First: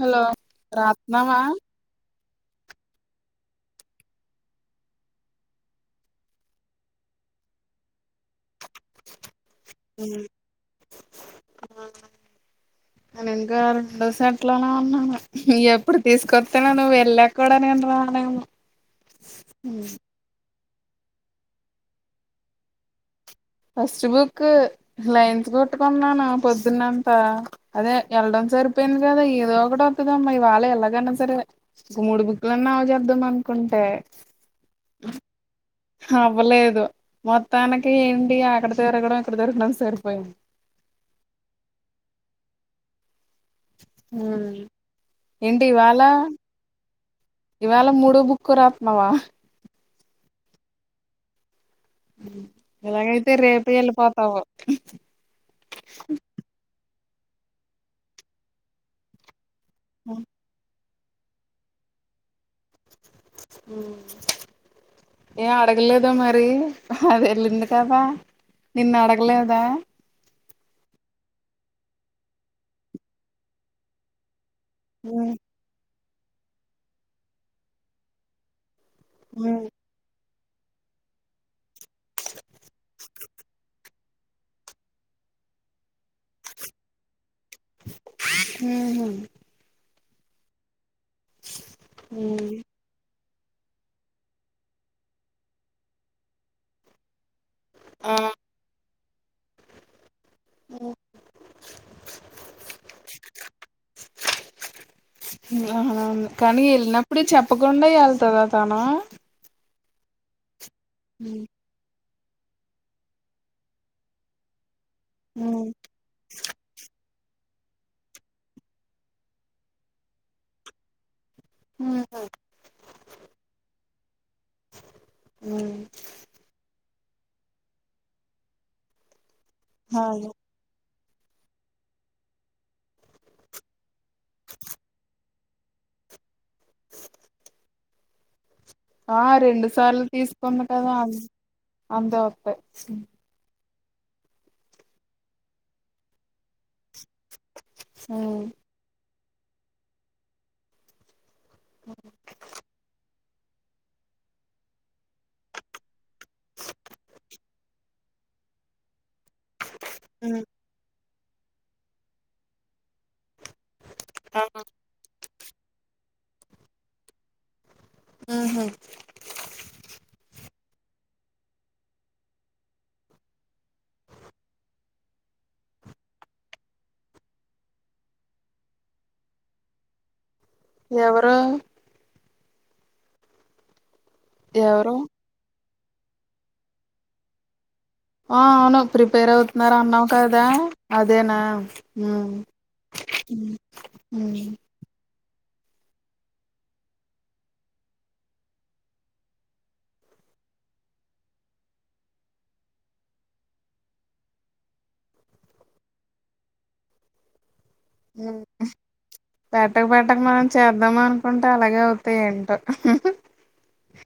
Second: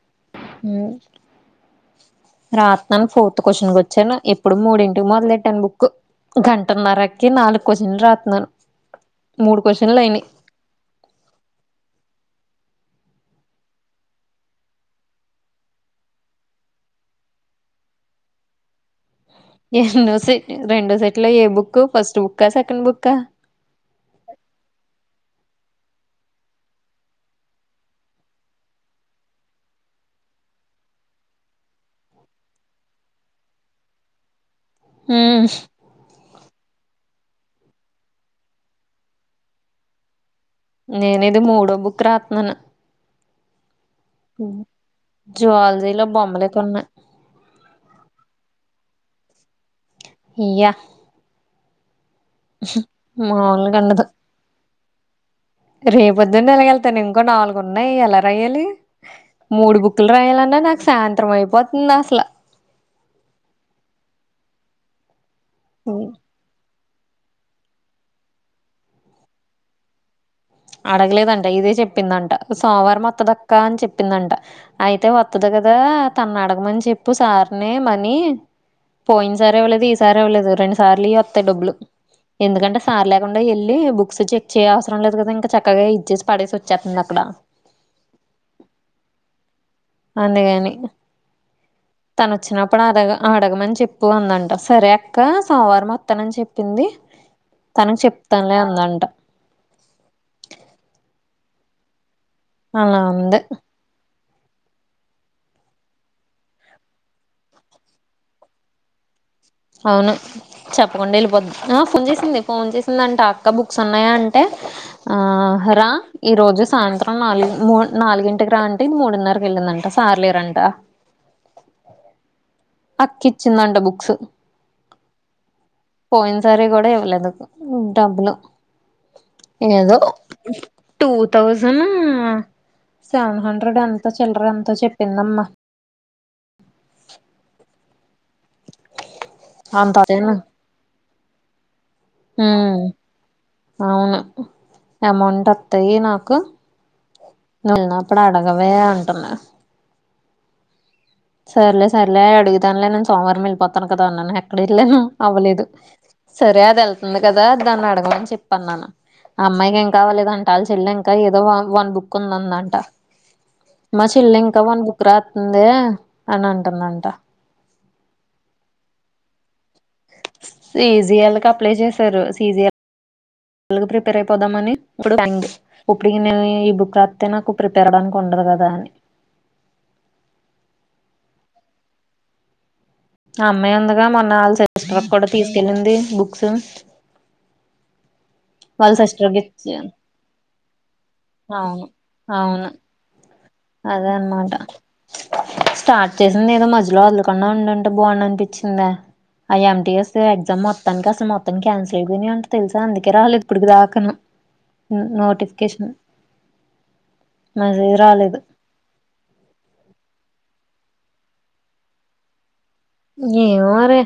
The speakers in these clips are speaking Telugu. హలో హమ్ రాత్నావా రాత్నను ఫోర్త్ క్వశ్చన్ కు వచ్చాను ఇప్పుడు మూడింటికి మొదలెట్టాను బుక్ గంటన్నరకి నాలుగు క్వశ్చన్లు రాతున్నాను మూడు క్వశ్చన్లు అయినాయి ఇంకా రెండో సట్లోనే ఉన్నాను ఎప్పుడు తీసుకొస్తే న నువు వెళ్ళాక కోడా నేను రాలేము ఎన్నో సెట్ ఎండో సెట్ రెండో సెట్ లో ఏ బుక్ ఫస్ట్ బుక్క సెకండ్ బుక్క ఫస్ట్ బుక్ లైన్స్ కొట్టుకున్నాను పొద్దున్నంత అదే వెళ్ళడం సరిపోయింది కదా ఏదో ఒకటి ఒతదామ్మా వాళ్ళ ఎళ్ళగన్నా సరి మూడు బుక్లన్నావ చేద్దాం అనుకుంటే ఉ మ్ హవ్వలేదు మొత్తానికి ఏంటి అక్కడ తిరగడం ఇక్కడ తిరగడం సరిపోయాంది నేను ఇది మూడో బుక్ రాతున్నాను ఉమ్ ఏంటివాళ జువాలజీలో బొమ్మలే కొన్నా ఇవాళ మూడో బుక్కు రాతున్నావా ఇయా ఇలాగైతే రేపే మఒళ్ళకుఉందదు వెళ్ళిపోతావు రేపది అ వెలగలితాను ఇంకో నాలుగు ఉన్నాయి ఎలా రాయాలి మూడు బుక్లు ఆ రాయాలన్నా నాకు సాయంత్రం అయిపోతుంది అసలా ఏ అడగలేదా మరి అది వెళ్ళింది కదా నిన్ను అడగలేదా అడగలేదంట ఇదే చెప్పిందంట సోమవారం మొత్తదక్క అని చెప్పిందంట అయితే వత్తది కదా కదా తన అడగమని చెప్పు సార్ని మనీ పోయినసారి ఇవలేదు ఇ స సార్ ఇవ్వలేదు రెండు సార్లు వస్తాయి డబ్బులు ఎందుకంటే సార్ లే కుండా వెళ్ళి బుక్స్ చెక్ చేయ అవసరం లేదు కదా ఇంకా చక్కగా ఇచ్చేసి పడేసి వచ్చేస్తుంది అక్కడ ఉ ము అందుగాని తను వచ్చినప్పు అప్పుడు అడ అడగమని చెప్పు అందంటారు సరే అక్క సోమవారం వత్తానని చెప్పింది తనకి చెప్తానలే అందంట ఓ అలా ఉంది కానీ వెళ్ళినప్పుడు చెప్పకుండా వెళ్తుందా తను అవును చెప్పకుండా వెళ్ళిపోద్దు ఆ ఫోన్ చేసింది ఫోన్ చేసింది అంటే అక్క బుక్స్ ఉన్నాయా అంటే ఆ రా ఈ రోజు సాయంత్రం నాలుగు మూడ్ నాలుగింటికి రా అంటే మూడున్నరకి వెళ్ళిందంట సార్ లేరంట ఉ అక్కిచ్చిందంట బుక్స్ అ పోయిన సారి కూడా ఇవ్వలేదు డబ్బులు ఏదో అదే టూ థౌజండ్ సెవెన్ హండ్రెడ్ ఎంత చిల్లర ఎంతో చెప్పిందమ్మా ఆ రెండు అంత సార్లు అదేనా తీసుకున్న కదా అ ఉమ్ అవును అమౌంట్ వత్తాయి నాకు వెళ్ళిన్నప్పుడు అడగవే అంటున్నా సరేలే సరలే అడుగుతానులే నేను సోమవారం వెళ్ళిపోతాను కదా అన్నాను ఎక్కడ ఎళ్ళాను అవ్వలేదు సరే అది ఎళ్తుంది గదా దాన్ని అడగమని చెప్పన్నాను ఆ అమ్మాయికి ఏం కావాలిదంట వాళ్ళ చెల్ల ఇంకా ఏదో వన్ బుక్ ఉందందంట మా చెల్లింకా వన్ బుక్ రాస్తుంది అని అంటుందంట ఉహు సీజిఎల్ క్ అప్లై చేశారు సీజిల్ ఎలాగు ప్రిపేర్ అయిపోదామని ఇప్పుడు థాంక్స్ ఇప్పటికి నేను ఈ బుక్ రాత్తే నాకు ప్రిపేర్వడానికి ఉండదు గదా అని ఎవరు ఆ అమ్మాయి ఉందిగా మొన్న ఆల్ ఎవరు సిస్టర్ కు గూ డా తీసుకెళ్ళింది బుక్స్ ఆ అవును వాళ్ళ సిస్టర్ ప్రిపేర్ కి ఇచ్చి అవుతున్నారన్నావు కదా అదేనా అవును ఉ అవును ఉ అదే అన్మాటా స్టార్ట్ చేసిందేదో మధ్యలో వదలకుండా ఉండింటే బాగుండు అనిపిచ్చిందా ఆయ్యేంతేస్తే ఎగ్జామ్ మొత్తానిక్ అసలు మొత్తనికి క్యాన్సిసల్ అయిపోయినంట తెల్సా అందుకే రాలేదు ఇప్పుడి దాకను ఉ నోటిఫికేషన్ అదే రాలేదు పెట్టక పెట్టక మనం చేద్దామనుకుంటే అలాగే అవుతాయి ఏంటో ఏ మోరే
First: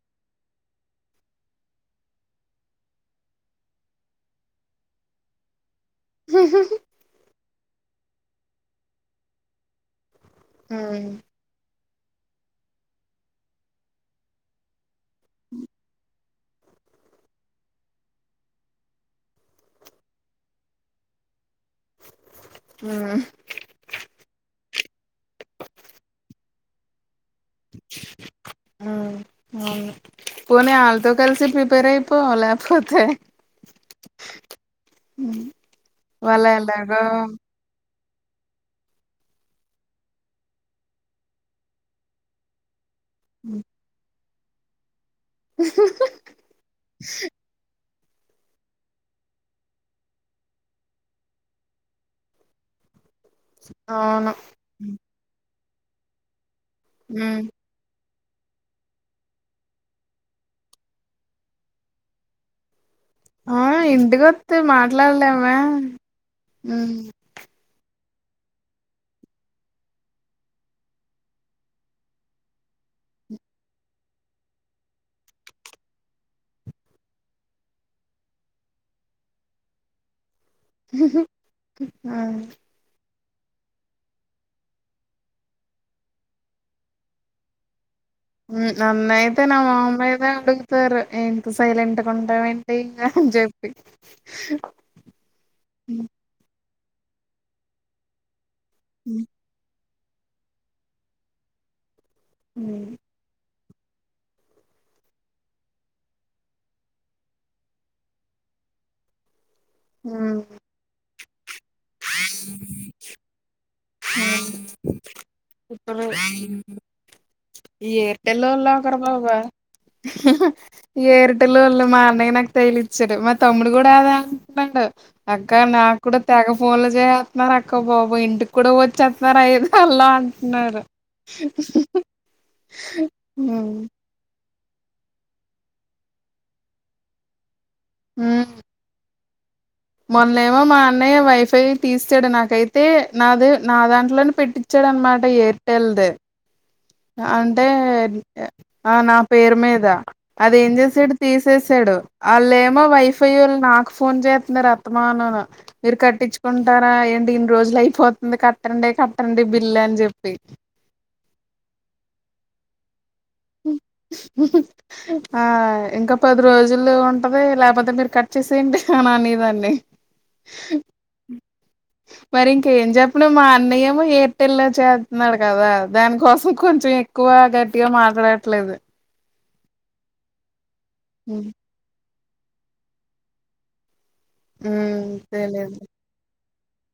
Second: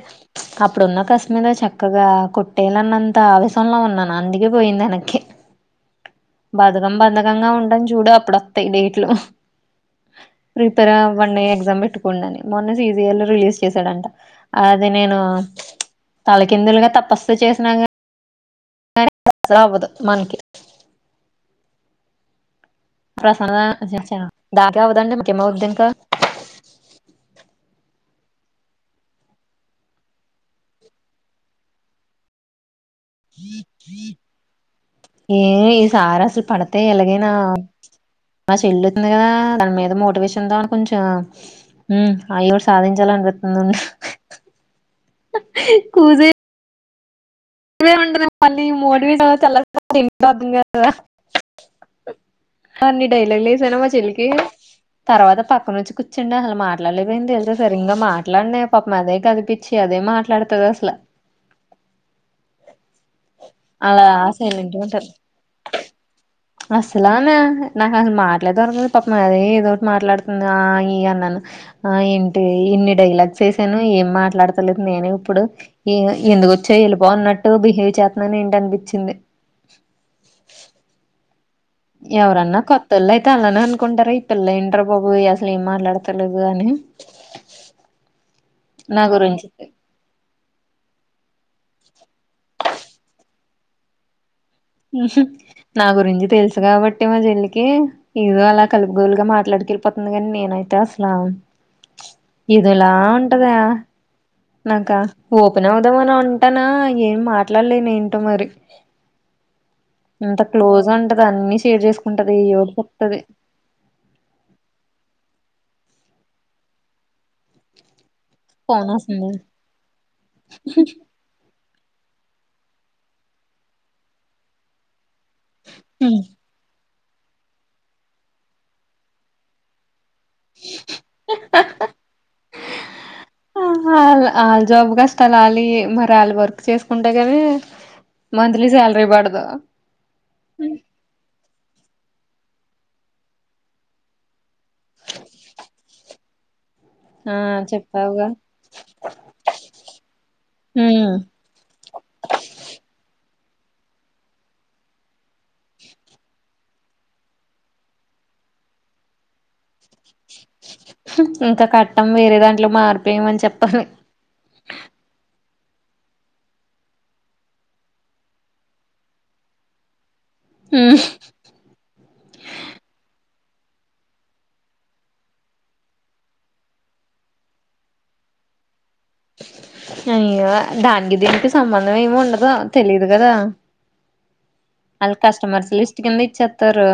అప్పుడున్న కశిమీద చక్కగా కొట్టేయాలన్నంత ఆవేశంలో ఉన్నాను అందుకే పోయింది ఎనక్కి బద్ధకం బద్ధకం గా ఉంటం చూడు అప్పుడొస్తాయి డేట్లు ప్రిపేర్ ఉమ్ అవ్వండి ఎగ్జామ్ పెట్టుకోండి అని మొన్న సీజీఎల్ రిలీజ్ చేశాడంట అది నేను తలకిందులుగా తపస్సు చేసినా గాని అసలవ్వదు మన్కి ఉమ్ ప్రసన్న చ చ దాన్కే అవ్వదంటే మనకేం అవుతద్ ఇంకా [inaudible] ఉ అవును పోనీ ఆళ్తో కలిసి ప్రిపేర్ అయిపో లేకపోతే ఏ ఈ సార్ అసలు వాళ్ళు పడిత్ ఎలాగో ఎలాగైనా మా చెల్లుంది గా దాని మీద మోటివేషన్ తో అని కొంచా ఉ ఎదొవొట్ సాధించాలన్పిత్తంద్ ఉంద్ హ కూజే ఉండనే ఉండదు మళ్ళీ మోటివెట్ అయితే ఎ ల్లాల్సి వస్తది ఇంక అర్దం కాలేదా అన్ని డైలాగ్ లేసానా మా చెల్లికి అవును తర్వాత పక్కనొచ్చి కూర్చంటే అసలు మాట్లాడలేకపోయాన్ ఉమ్ తెలుసా అసలు ఇంగా మాట్లాడ్నా పాపం అదే కదిపించి అదే మాట్లాడుతద్ అసల్ ఆ అలా ఇంటికొత్తే సైలేంటుగుంటరు మాట్లాడలేమే ఉమ్ అసలానా నాకసలు మాట్లాడదొరకద్ పాపం అదే ఏదో ఒకటి మాట్లాడుతుంది ఆ ఇ అన్ అన్నాను ఆ ఏంటి ఇన్ని డైలాగ్సే ఎసాను ఏం మాట్లాడతలేదు నేనిప్పుడు ఏమో ఎందుకొచ్చేవ్ ఎళ్ళిపో అన్నట్టు బిహేవ్ చేస్తున్నాన్ ఏంట అనిపిచ్చింది ఉహుహు ఎవరన్నా కొత్ పెళ్లయితే అలానే అనుకుంటారా ఈ పిళ్లెంటిరా బాబు అసలు ఏం మాట్లాడతలేదు అని ఉ నా నన్నయితే నా గురించి మొహం మీదె అడుగు సరే ఎంటి సైలెంట్గా ఉంటావెంటి అని చెప్పి ఉహ్ నా ఉమ్ గురించి తెలుసు గాబట్టి మా చెల్లికి ఏదో అలా ఉమ్ కలుపుగొలుగా మాట్లాడికెళ్ళిపోతుంది గాని నేనైతే అసలే ఏదొలా ఉమ్ ఉంటదా. నాకా ఓపెన్ అవుదాం అని ఉంటాను ఏం మాట్లాడలేనెంటో మరి. ఎంత ఉమ్. క్లోజ్గా ఉంటది అన్ని షేర్ చేసుకుంటది ఏయోపడుత్తది. ఆమ్ ఇప్పుడు రే ఈ ఏడ్. బెలున్ ఫోన్ లాకరంలోక వస్తుంది ఎర్ప్. బెలున్లు మా అన్నయ్య నాకు తేలిచ్చడు మా తమ్ముడు కూడా అదే అంటున్నాడు. అక్క నాకు కూడా తెక ఫోన్లు చేస్తున్నారక్క బాబోయ్ ఇంటికి కూడా వచ్చేస్తున్నారు అయిద్ అల్లన్. తిన్నారు ఉమ్. ఆళ్ళ ఆళ్ళ జాబ్ కష్టాలు వాళ్ళవే మరి వాళ్ళ వర్క్ చేసుకుంటే కానీ. హ్మ్ మంత్లీ శాలరీ పడతదా. మొన్నేమో మా అన్నయ్య వైఫై తీసాడు నాకైతే నాది నా దాంట్లోనే పెట్టించాడు అనమాట ఎయిర్టెల్ది. ఆ అంటే చెప్పావుగా ఆహ్ నా పేరు మీద అదేం ఉమ్ చేసేడు తీసి. చేసాడు వాళ్ళమో వైఫై వాళ్ళు నాకు ఫోన్ చేస్తున్నారు ఆస్తమానంను. మీరు కట్టించుకుంటారా ఏంటి ఇన్ని రోజులు అయిపోతుంది కట్టండి కట్టండి బిల్లు అని చెప్పి. ఉమ్ ఇంకా కట్టన్ వేరే దాంట్లో మారిపోయమని చెప్పాలి. ఆహ్. ఆహ్ ఇంకా పది రోజులు ఉంటది లేకపోతే మీరు కట్ చేసేయండి అని అనేదాన్ని. ఉహూ. మరి ఇంకేం చెప్పను మా అన్నయ్యేమో ఎయిర్టెల్ లో చేస్తున్నాడు కదా దానికోసం కొంచెం. ఎక్కువ గట్టిగా మాట్లాడట్లేదు. అయ్యో దానికి దీనికి సంబంధం ఏమి ఉండదు తెలీదు కదా. ఉమ్ వాళ్ళ కస్టమర్స్ తెలిదు లిస్ట్ కింద ఇచ్చేస్తారు.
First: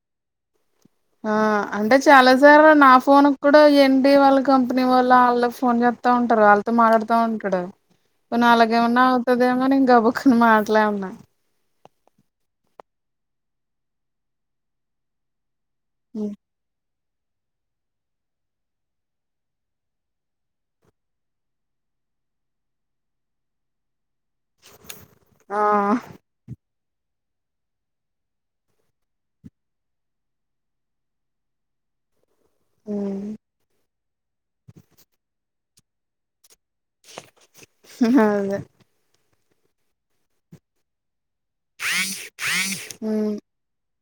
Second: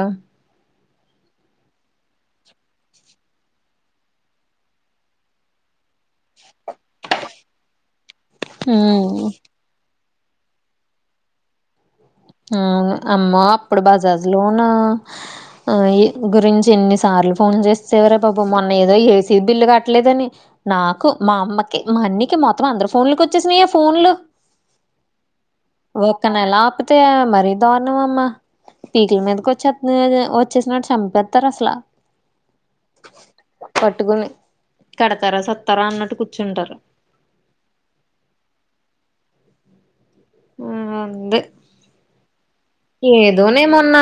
ఆహ్ అంటే చాలా సార్లు నా ఫోన్ కూడా ఏంటి వాళ్ళ కంపెనీ వాళ్ళ వాళ్ళ ఫోన్ చెస్. డుతా ఉంటారు వాళ్ళతో మాట్లాడుతా ఉంటాడు. వున్న అలాగేమన్నా హ్మ్ అవుతదేమో నేను గబుకున్న మాట్లాడినా. అమ్మో అప్పుడు బజార్ లోన ఆహ్ హ్మ్. గురించి ఇన్ని సా సార్లు ఫోన్ చేసావురా బాబు మొన్న ఏదో ఏసీ బిల్లు కట్టలేదని. నాకు మా అమ్మకి మా అన్నయ్యకి మొత్తం అందరు ఫోన్లకి వచ్చేసినయా ఫోన్లు. ఆహ్. ఒక్కనెలా ఆపుతే మరి దారణం అమ్మా. పీకుల మీదకు వచ్చేసి వచ్చేసినట్టు చంపేస్తారు అసలు. హ్మ్. పట్టుకొని కడతారా సత్తారా అన్నట్టు కూర్చుంటారు. ఆహ్ అవును. ఆహ్ అంది. అవు అవు ఏదోనే మొన్న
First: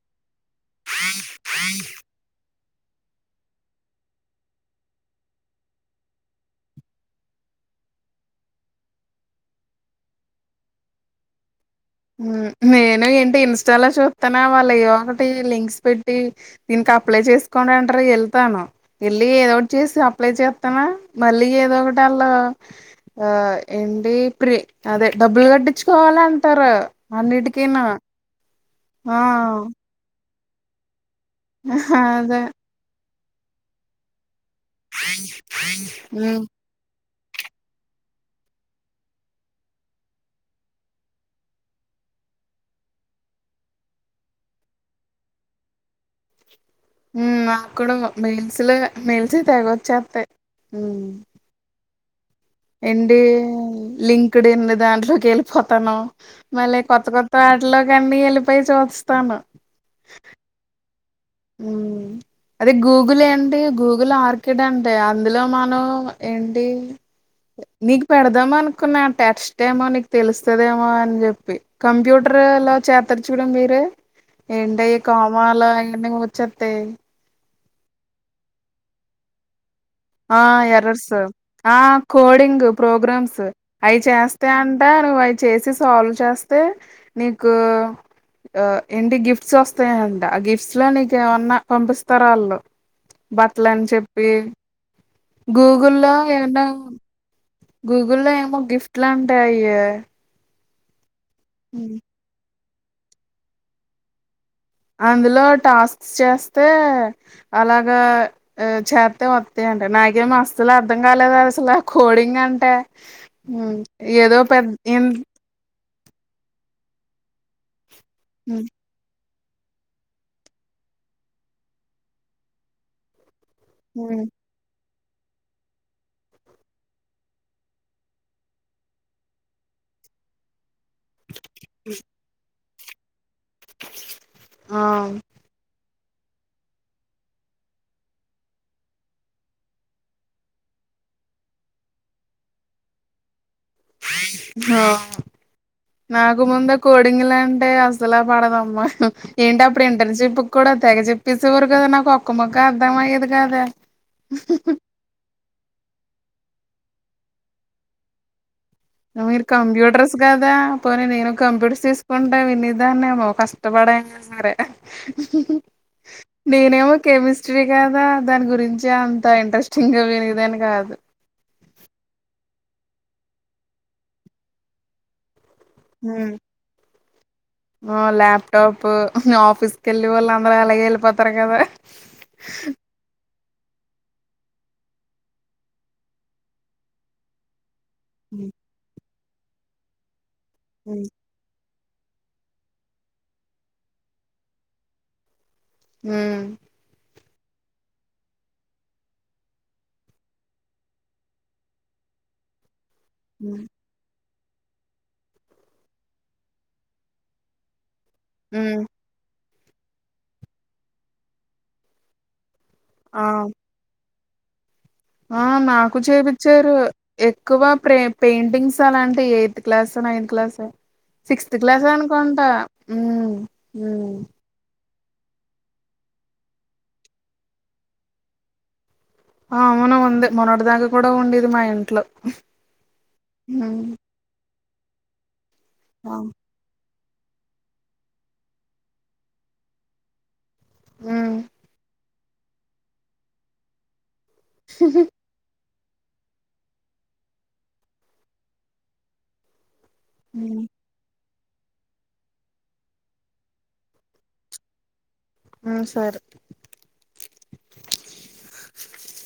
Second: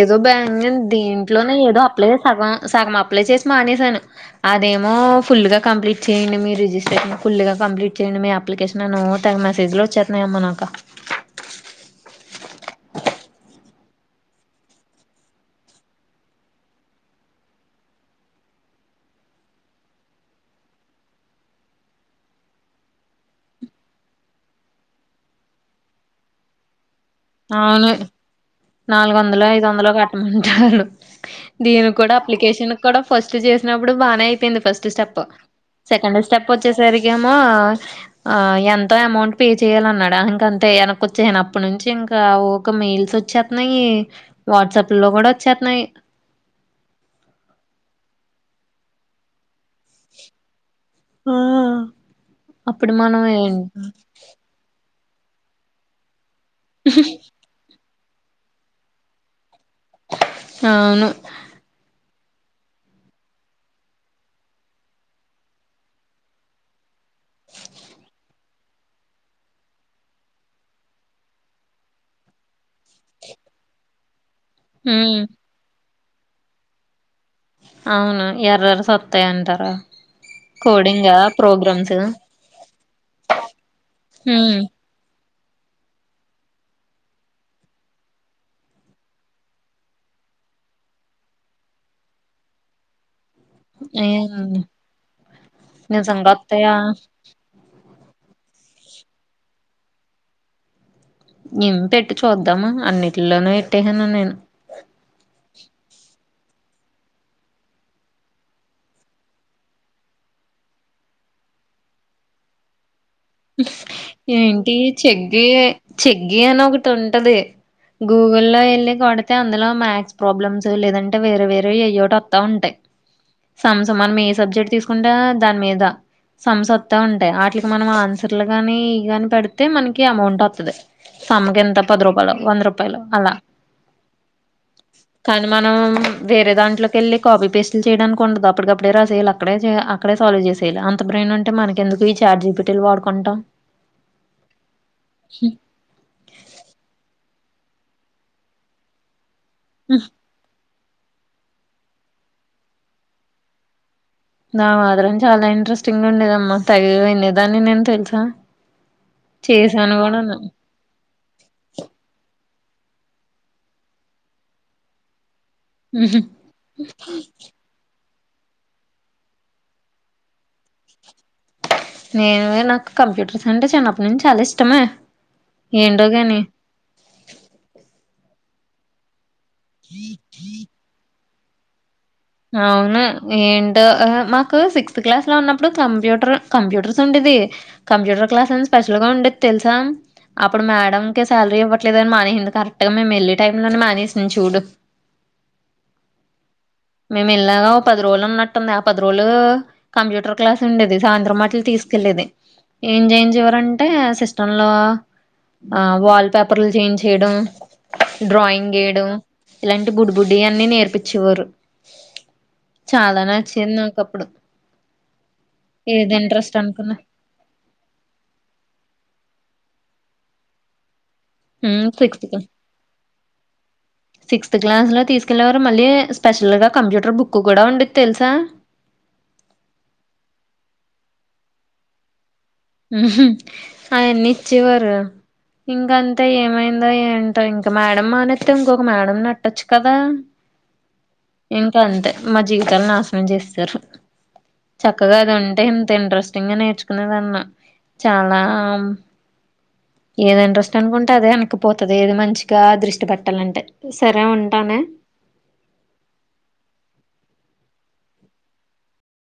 ఏదో బ్యాం దీంట్లోనే ఏదో అప్లై సగం సగం అప్లై చేసి మానేసాను. అదేమో ఫుల్గా కంప్లీట్ చేయ్యండి మీ రిజిస్ట్రేషన్ ఫుల్ గా కంప్లీట్ చేయండి మీ అ అప్లై చేసినాను తెగ మెసేజ్లో వచ్చేస్తున్నాయ అమ్మా నాకు. నేను ఏంటి ఇన్స్టాలో చూస్తాన్న వాళ్ళువి ఒకటి లింక్స్ పెట్టి. దీనికి అప్లై చేసుకోని అంటారు వెళ్తాను. వెళ్ళి ఏదో ఒకటి చేసి అప్లై చేస్తున్న మళ్ళీ ఏదో ఒకటి వాళ్ళ. ఆ ఏంటి ప్రీ అదే డబ్బులు కట్టించుకోవాలి అంటారు అన్నిటికిను అవును నాలుగు వందలు ఐదు వందలు కట్టమంటారు దీని కూడా అదే అప్లికేషన్ కూడ ఫస్ట్ చేసినప్పుడు బానే అయిపోయింది first step second hmm step వ వచ్చేసరికేమో ఆ ఎంతో అమౌంట్ పే చేయ్యాల అన్నాడా ఇంక అంతే వెనకి వచ్చేసిన అప్పటి నుంచి ఇం క ఒక మెయిల్స్ వచ్చేస్తున్నాయి వాట్సాప్ లో కూడా వచ్చేస్తున్నాయి ఉ నాకుడ మెల్సు లే మెల్స్ తెగొచ్చేస్తాయి అప్పుడు మనం ఏం కిడిన్ దాంట్లోకి వెళ్ళిపోతానం మళ్ళీ కొత్త కొత్త ట్లోకి అన్ని వెళ్ళిపోయి చూస్తాను అవును ఊ అదే గూగుల్ ఏంటి గూగుల్ ఆర్కిడ్ అంటే అందులో మనం ఏంటి నీకు పెడదామ అనుకున్నా టెక్స్ట్ ఎమో నీకు తెలుస్తదేమో అని చెప్పి కంప్యూటర్ ఎలా చేర్తాడ్ చూడు మీరే ఎండయి ఉమ్ కోమాలు అవ్వన్ని వచ్చేతాయ్ అవును ఎర్రర్స్ వత్తాయి అంటారు ఆ ఎర్రర్స్ కోడింగా ఆ ప్రోగ్రామ్స్ కోడింగ్ ప్రోగ్రామ్స్ అవి చేస్తే ఉమ్ అన్ అంట నువ్వు అవి చేసి సాల్వ్ చేస్తే నీకు ఆ ఏంటి గిఫ్ట్స్ వస్తాయంట ఆ గిఫ్ట్స్ లో నీకు ఏమన్నా పంపిస్తారాళ్ళు బట్టల అని చెప్పి ఏం గూగుల్లో నిజంగా ఏమన్నా వస్తాయా గూగుల్లో ఏమో గిఫ్ట్ లాంటయి ఏం పెట్టి చూద్దామా అన్నింటిలోనూ పెట్టేసాను నేను అందులో టాస్క్స్ చేస్తే అలాగా ఆ చెత్తే వత్తాయంట నాకేం అసలు అర్ధం కాలేదు అసల కోడింగ్ అంటే ఉమ్, ఏదో పెద్ద ఏంటి ఇన్- చెగ్గి చెగ్గి అని ఒకటి ఉంటది గూగుల్లో ఉమ్, వెళ్ళి కొడ అయితే అందులో మ్యాద్స్ ప్రాబ్లమ్స్ లేదంటే వేరే వేరే అయ్యోటి వత్త ఉంటాయి సంస్ మనం ఉమ్. ఏ సబ్జెక్ట్ తీసుకుంటే దాని మీద సంస్ వత్తా ఉంటాయి ఆటిలకి మనం ఆన్ సర్లు కాని ఇ గాని పెడితే మనకి అమౌంట్ వత్తది సమ్మకి ఎంత పది రూపాయలు వంద రూపా పాయలు అలా ఆ కానీ మనం వేరే దాంట్లో కెళ్లి కాపీ పేస్ట్లు చేయడానికి ఉండదు అప్పటికప్పుడే రసేయాలు అక్కడే అక్కడే సాల్వ్ చేసేయాలి అంత బ్రెయిన్ ఉంటే మనకెందుకు ఈ చార్జీబిటీలు వాడుకుంటాం ఆ నాకు ముంద కోడింగ్ల అంటే అసలు పడదమ్మా ఏంటి అప్పుడు ఇంటర్న్షిప్ కూడా తెగ చెప్పేసేవారు కదా నాకు ఒక్క మొక్క అర్థం అయ్యేది కాదే నా మాత్రం చాలా ఇంట్రెస్టింగ్ ఉండేదమ్మా తెగ వినేదాన్ని నేను తెలుసా మీరు చేశాను కంప్యూటర్స్ కూడాను కాదా పోని నేను కంప్యూటర్స్ తీసుకుంటె వినేదాన్నేమో కష్టపడైన సరే నేనేమో కెమిస్ట్రీ కదా దాని గురించి అంత ఇంట్రెస్టింగ్గా వినే దాన్ని కాదు నేను వే నాకు కంప్యూటర్స్ అంటే చిన్నప్పటి నుంచి చాలా ఇష్టమే ఏంటో హ్మ్. గాని ఆ ల్యాప్టాప్ ఆఫీస్ కెళ్ళి వాళ్ళు అందరు అలాగే వెళ్ళిపోతారు కదా అవునే ఏంటో ఆ మాకు సిక్స్త్ క్లాస్ లో ఉన్నప్పుడు కంప్యూటర్ కంప్యూటర్స్ ఉండేదీ. కంప్యూటర్ ఉ క్లాస్ అని స్పెషల్ గా ఉండేద్ తెల్సా అప్పుడు ఉ మేడం కేస్ శాలరీ ఇవ్వట్లేద్ అని మానేశింది కరెక్ట్గా మేము ఎళ్ళే టైంలోనే మానేశింది చూడు. ఊహ్ మేము ఇల్లాగ ఓ పది రోజులు ఉన్నట్టుంది ఆ పది రోజులూ కంప్యూటర్ క్లాస్ ఉండేది సాయంత్రం అట్ల తీసుకెళ్ళేది. ఏం జేయించే ఉ వారంట్ టే సిస్టం లో ఆ వాల్ పేపర్లు చేంజ్ చేయడం. డ్రాయింగ్ ఉమ్ ఏయడం ఇలాంటి బుడ్డి బుడ్డి అన్ని నేర్పిచ్చేవారు. చాలా ఆ నచ్చింది నాక్ అప్పుడు ఆ నాకు ఏది ఇంట్రెస్ట్ చేపిచ్చారూ అనుకున్నా ఎక్కువా ప్రే పెయింటింగ్స్ అలాంటియి ఎయిత్ క్లాసో నైన్త్ క్లాసో. Sixth class um sixth class అనుకుంటా ఊ ఊ ఫ్త్ క్లాస్లో తీసుకెళ్ళేవారు మళ్ళీ స్పెషల్గా కంప్యూటర్ బుక్కు కూడా ఉండేద్ తెల్సా. ఆ అవును ఉంది మొన్నటి దాకా కూడా ఉండేది మా ఇంట్లో. ఉహు హ్మ్ అయన్ని ఇచ్చేవారు ఆ ఇంకంతా ఏమైందో ఏం టో ఇంక మేడమ్ మానేత్తే ఇంకొక మేడమ్ నెట్టొచ్చు కదా. హ్మ్ ఇంకా అంతే మా జీవితాలు నాశనం చేసేశారు చక్కగా అది ఉంటే ఇంత ఇంట్రెస్ట్ టింగా నేర్చుకునేదాన్నో చాలా అం ఏది హ్మ్ ఇంట్రెస్ట్ అనుకుంటే అదే ఎనక్కిపోతది ఏది మంచిగా దృష్టి పెట్టాలంటే సరే ఉంటానే. ఆ సర్